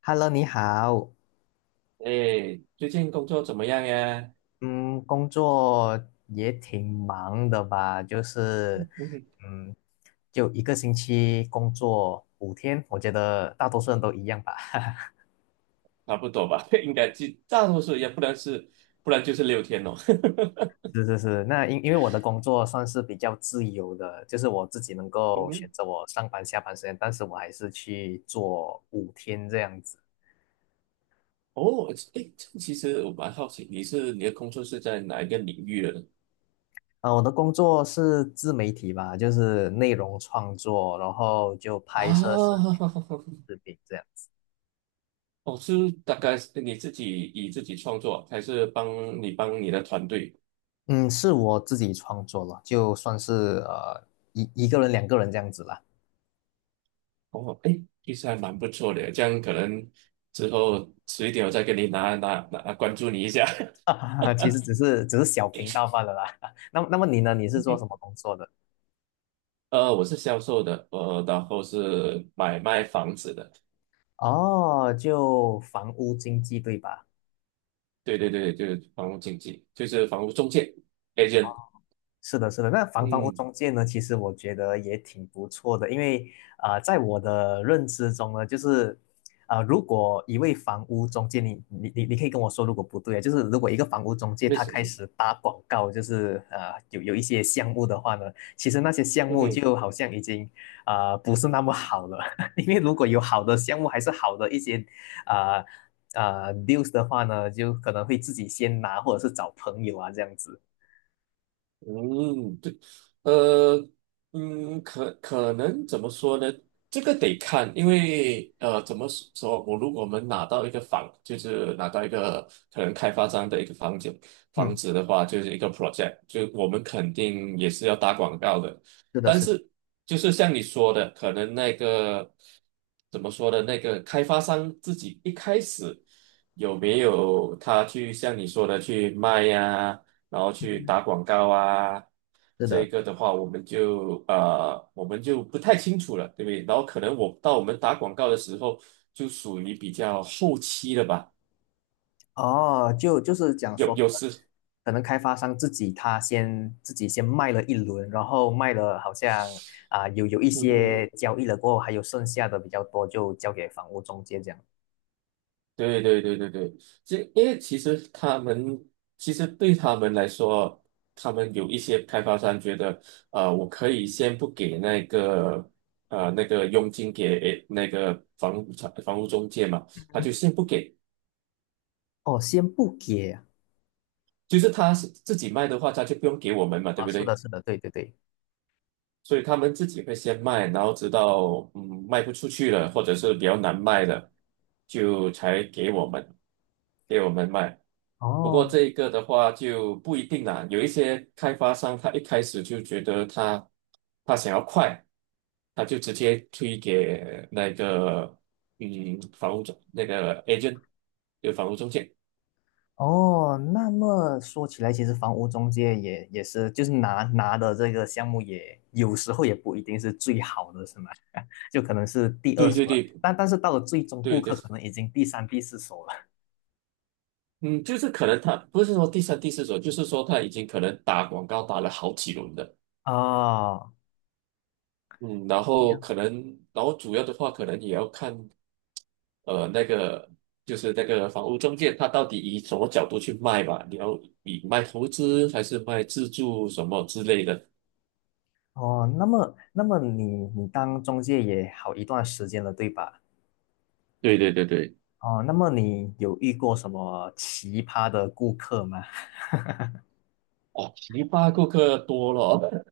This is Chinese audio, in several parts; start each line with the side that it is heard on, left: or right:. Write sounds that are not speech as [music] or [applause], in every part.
left: Hello，你好。
right: 哎，最近工作怎么样呀？
left: 嗯，工作也挺忙的吧？就是，
right: 嗯。
left: 嗯，就一个星期工作五天，我觉得大多数人都一样吧。[laughs]
right: [laughs] 差不多吧，[laughs] 应该就大多数也不然是，不然就是6天哦。
left: 是是是，那因为我的工作算是比较自由的，就是我自己能
right: [laughs] 嗯
left: 够选
right: 哼。
left: 择我上班下班时间，但是我还是去做五天这样子。
right: 哦，哎，这其实我蛮好奇，你的工作是在哪一个领域的呢？
left: 啊，我的工作是自媒体吧，就是内容创作，然后就拍摄视
right: 啊。
left: 频、视频这样。
right: [laughs] 哦，是大概是你自己以自己创作，还是帮你的团队？
left: 嗯，是我自己创作了，就算是呃一个人、2个人这样子啦。
right: 哦，哎，其实还蛮不错的，这样可能之后迟一点我再给你拿关注你一下。
left: [laughs] 其实只是小频道罢了啦。[laughs] 那么你呢？你是做什
right: [laughs]
left: 么工作的？
right: 我是销售的，然后是买卖房子的，
left: 哦，就房屋经纪对吧？
right: 对对对，就是房屋经济，就是房屋中介 agent。
left: 是的，是的。那房房屋
right: 嗯，
left: 中介呢，其实我觉得也挺不错的，因为在我的认知中呢，就是如果一位房屋中介，你可以跟我说，如果不对啊，就是如果一个房屋中介
right: 为
left: 他
right: 什么？
left: 开始打广告，就是有一些项目的话呢，其实那些项目
right: 嗯
left: 就好像已经不是那么好了。[laughs] 因为如果有好的项目，还是好的一些啊news 的话呢，就可能会自己先拿，或者是找朋友啊这样子。
right: 嗯。呃，嗯，可能怎么说呢？这个得看，因为怎么说？我如果我们拿到一个房，就是拿到一个可能开发商的一个房子，房
left: 嗯，
right: 子的话，就是一个 project，就我们肯定也是要打广告的。
left: 是的，
right: 但
left: 是的。
right: 是就是像你说的，可能那个怎么说的，那个开发商自己一开始有没有他去像你说的去卖呀、然后去打广告啊？
left: 是
right: 这
left: 的。
right: 个的话，我们就不太清楚了，对不对？然后可能我到我们打广告的时候，就属于比较后期了吧，
left: 哦，就就是讲
right: 有
left: 说，可
right: 有
left: 能
right: 时，
left: 可能开发商自己他先自己先卖了一轮，然后卖了好像有有一
right: 嗯哼，
left: 些交易了过后，还有剩下的比较多就交给房屋中介这样。
right: 对对对对对，这因为其实他们其实对他们来说，他们有一些开发商觉得，我可以先不给那个那个佣金给那个房屋中介嘛，他就先不给，
left: 哦，先不给啊。
right: 就是他是自己卖的话，他就不用给我们嘛，对
left: 啊，
right: 不
left: 是的，
right: 对？
left: 是的，对对对。
right: 所以他们自己会先卖，然后直到卖不出去了，或者是比较难卖了，就才给我们卖。不过
left: 哦。
right: 这一个的话就不一定啦，有一些开发商他一开始就觉得他想要快，他就直接推给那个房屋中那个 agent 就房屋中介，
left: 哦，那么说起来，其实房屋中介也是，就是拿的这个项目也有时候也不一定是最好的，是吗？[laughs] 就可能是第二
right: 对
left: 手
right: 对
left: 了，
right: 对
left: 但是到了最终顾
right: 对对，
left: 客可能已经第3、第4手了。
right: 嗯，就是可能他不是说第三、第四手，就是说他已经可能打广告打了好几轮的。
left: 哦，
right: 嗯，然
left: 这
right: 后
left: 样。
right: 可能，然后主要的话，可能也要看，那个就是那个房屋中介，他到底以什么角度去卖吧？你要以卖投资还是卖自住什么之类的？
left: 哦，那么你你当中介也好一段时间了，对吧？
right: 对对对对。
left: 哦，那么你有遇过什么奇葩的顾客吗？[laughs]
right: 哦，奇葩顾客多了。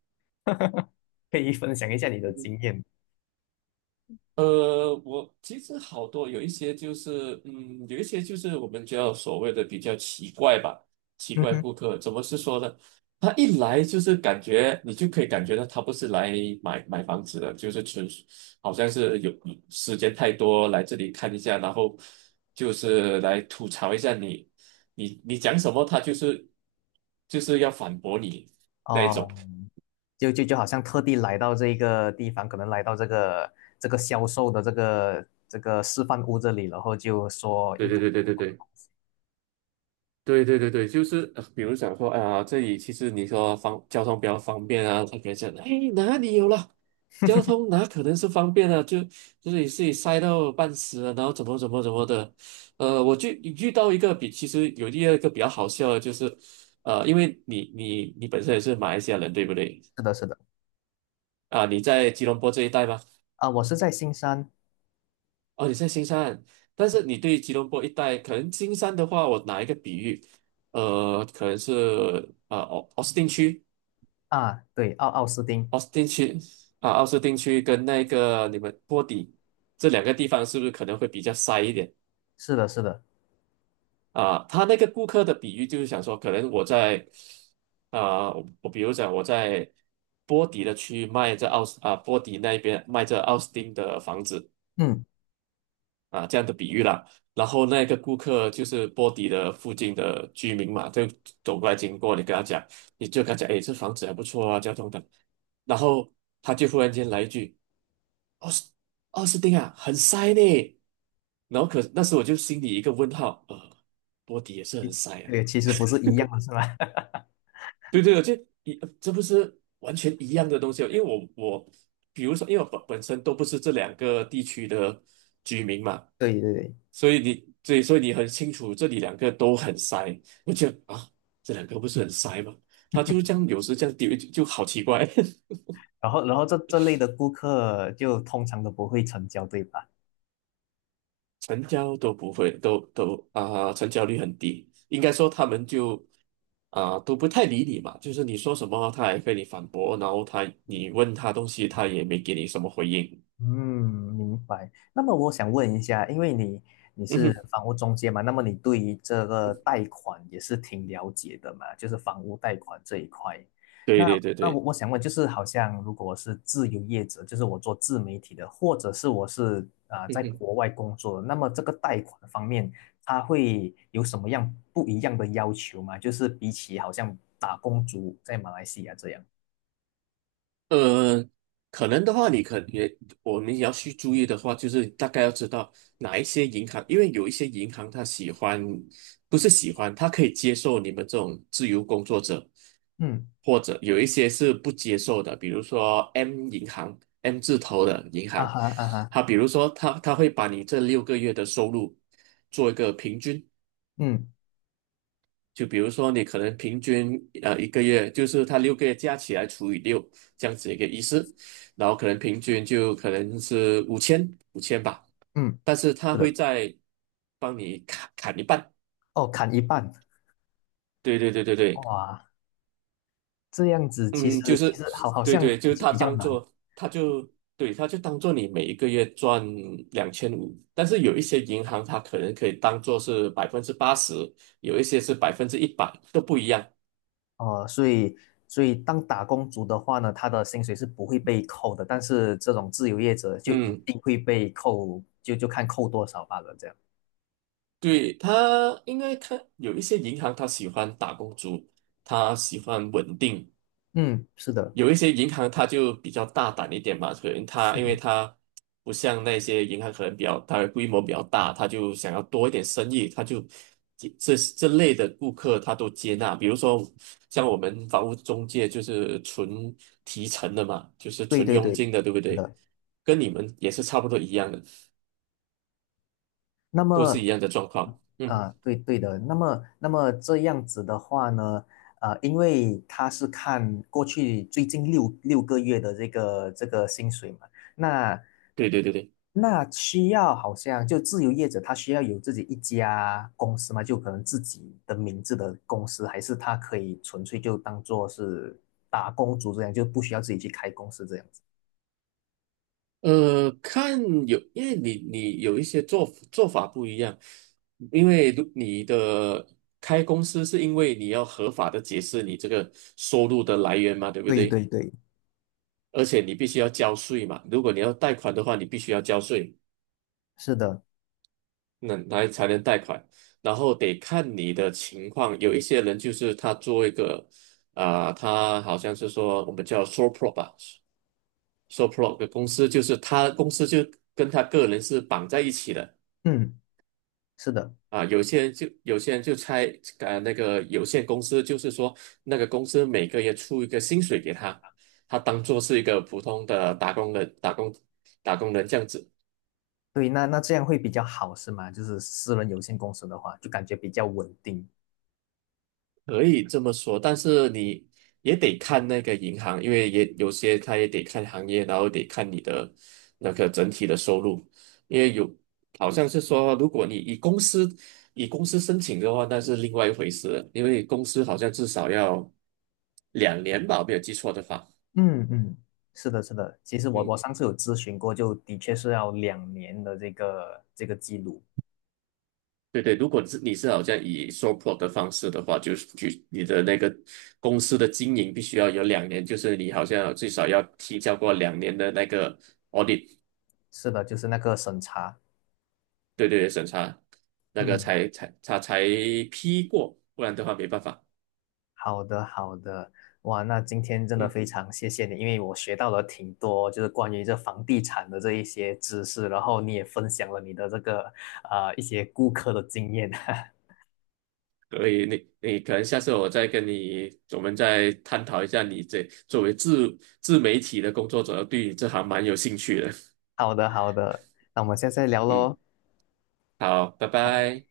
left: 可以分享一下你的
right: [laughs]
left: 经验。
right: 我其实好多有一些就是，嗯，有一些就是我们叫所谓的比较奇怪吧，奇
left: 嗯
right: 怪
left: 哼。
right: 顾客怎么是说呢？他一来就是感觉你就可以感觉到他不是来买房子的，就是纯属好像是有时间太多来这里看一下，然后就是来吐槽一下你，你讲什么他就是要反驳你那一种。
left: 哦，就好像特地来到这个地方，可能来到这个这个销售的这个示范屋这里，然后就说
right: 对
left: 一
right: 对
left: 堆。
right: 对对对对。对对对对，就是比如想说，哎呀，这里其实你说方交通比较方便啊，他可以讲，哎，哪里有了？交通哪可能是方便啊？就是你自己塞到半死了，然后怎么怎么怎么的，我就遇到一个比其实有第二个比较好笑的，就是，因为你本身也是马来西亚人，对不对？
left: 是的，是的。
right: 啊，你在吉隆坡这一带吗？
left: 啊，我是在新山。
right: 哦，你在新山，但是你对吉隆坡一带，可能新山的话，我拿一个比喻，可能是奥斯汀区。
left: 啊，对，奥奥斯汀。
right: 奥斯汀区啊，奥斯汀区跟那个你们波底这两个地方是不是可能会比较塞一点
left: 是的，是的。
right: 啊？他那个顾客的比喻就是想说，可能我在啊，我比如讲我在波底的区域卖这奥斯啊波底那边卖这奥斯汀的房子
left: 嗯。
right: 啊，这样的比喻啦。然后那个顾客就是波底的附近的居民嘛，就走过来经过，你就跟他讲，哎，这房子还不错啊，交通等，然后他就忽然间来一句。奥斯奥斯汀啊，很塞呢。然后可那时我就心里一个问号，波迪也是很塞啊。
left: 对，其实不是一样的是吧？[laughs]
right: 对对，我就这不是完全一样的东西哦，因为我比如说，因为我本身都不是这两个地区的居民嘛，
left: 对对对。
right: 所以你对，所以你很清楚这里两个都很塞。我觉得啊，这两个不是很塞吗？他就是这样，有时这样丢就好奇怪，
left: 然后这类的顾客就通常都不会成交，对吧？
right: [laughs] 成交都不会，都啊、成交率很低。应该说他们就。啊、都不太理你嘛，就是你说什么他还跟你反驳，然后他你问他东西他也没给你什么回应。
left: 嗯，明白。那么我想问一下，因为你你
right: [laughs] 嗯哼，
left: 是房屋中介嘛，那么你对于这个贷款也是挺了解的嘛，就是房屋贷款这一块。
right: 对
left: 那
right: 对对
left: 那我
right: 对，
left: 我想问，就是好像如果我是自由业者，就是我做自媒体的，或者是我是在国
right: [laughs]
left: 外工作的，那么这个贷款方面，他会有什么样不一样的要求吗？就是比起好像打工族在马来西亚这样。
right: 呃，可能的话，你可也我们也要去注意的话，就是大概要知道哪一些银行，因为有一些银行它喜欢，不是喜欢，它可以接受你们这种自由工作者，
left: 嗯。
right: 或者有一些是不接受的，比如说 M 银行，M 字头的银
left: 啊
right: 行，
left: 哈啊哈。
right: 它比如说他会把你这六个月的收入做一个平均，
left: 嗯
right: 就比如说你可能平均一个月，就是它六个月加起来除以6这样子一个意思，然后可能平均就可能是五千吧，
left: 嗯，
right: 但是他
left: 是
right: 会
left: 的。
right: 在帮你砍一半。
left: 哦，砍一半。
right: 对对对对对，
left: 哇，这样子其实
right: 嗯，就
left: 其
right: 是
left: 实好好
right: 对
left: 像
right: 对，就是
left: 比
right: 他
left: 比较
right: 当
left: 难
right: 做他就对他就当做你每一个月赚2500，但是有一些银行它可能可以当做是80%，有一些是100%，都不一样。
left: 哦，所以所以当打工族的话呢，他的薪水是不会被扣的，但是这种自由业者就一
right: 嗯。
left: 定会被扣，就就看扣多少罢了，这样。
right: 对，他应该看有一些银行，他喜欢打工族，他喜欢稳定；
left: 嗯，是的。
right: 有一些银行，他就比较大胆一点嘛，可能他因为他不像那些银行，可能比较它的规模比较大，他就想要多一点生意，他就这类的顾客他都接纳。比如说像我们房屋中介就是纯提成的嘛，就是
left: 对
right: 纯
left: 对
right: 佣
left: 对，
right: 金的，对不
left: 是
right: 对？
left: 的。
right: 跟你们也是差不多一样的，
left: 那
right: 都是
left: 么。
right: 一样的状况。嗯，
left: 啊，对对的。那么，那么这样子的话呢，呃，因为他是看过去最近六个月的这个这个薪水嘛。那
right: 对对对对。
left: 那需要好像就自由业者，他需要有自己一家公司嘛，就可能自己的名字的公司，还是他可以纯粹就当做是打工族这样，就不需要自己去开公司这样子。
right: 看有，因为你有一些做法不一样，因为如你的开公司是因为你要合法的解释你这个收入的来源嘛，对不
left: 对
right: 对？
left: 对对，
right: 而且你必须要交税嘛，如果你要贷款的话，你必须要交税，
left: 是的。
right: 那来才能贷款。然后得看你的情况，有一些人就是他做一个他好像是说我们叫 sole prop 吧，sole prop 的公司，就是他公司就跟他个人是绑在一起的。
left: 嗯，是的。
right: 啊，有些人就猜，那个有限公司，就是说那个公司每个月出一个薪水给他，他当做是一个普通的打工人，打工人这样子。
left: 对，那那这样会比较好，是吗？就是私人有限公司的话，就感觉比较稳定。
right: 可以这么说，但是你也得看那个银行，因为也有些他也得看行业，然后得看你的那个整体的收入，因为有好像是说，如果你以公司申请的话，那是另外一回事了因为公司好像至少要两年吧，我没有记错的话，
left: 嗯嗯，是的，是的。其实我我
right: 嗯，
left: 上次有咨询过，就的确是要2年的这个这个记录。
right: 对对，如果是你是好像以 SOPR 的方式的话，就是举你的那个公司的经营必须要有两年，就是你好像最少要提交过两年的那个 audit。
left: 是的，就是那个审查。
right: 对对对，审查那个
left: 嗯，
right: 才批过，不然的话没办法。
left: 好的，好的。哇，那今天真的
right: 嗯，
left: 非常谢谢你，因为我学到了挺多，就是关于这房地产的这一些知识，然后你也分享了你的这个啊一些顾客的经验。[laughs]
right: 所以你可能下次我再跟你，我们再探讨一下你这作为自媒体的工作者，对你这行蛮有兴趣的。
left: 好的，好的。那我们下次再聊
right: 嗯，
left: 喽。
right: 好，拜
left: 拜拜。
right: 拜。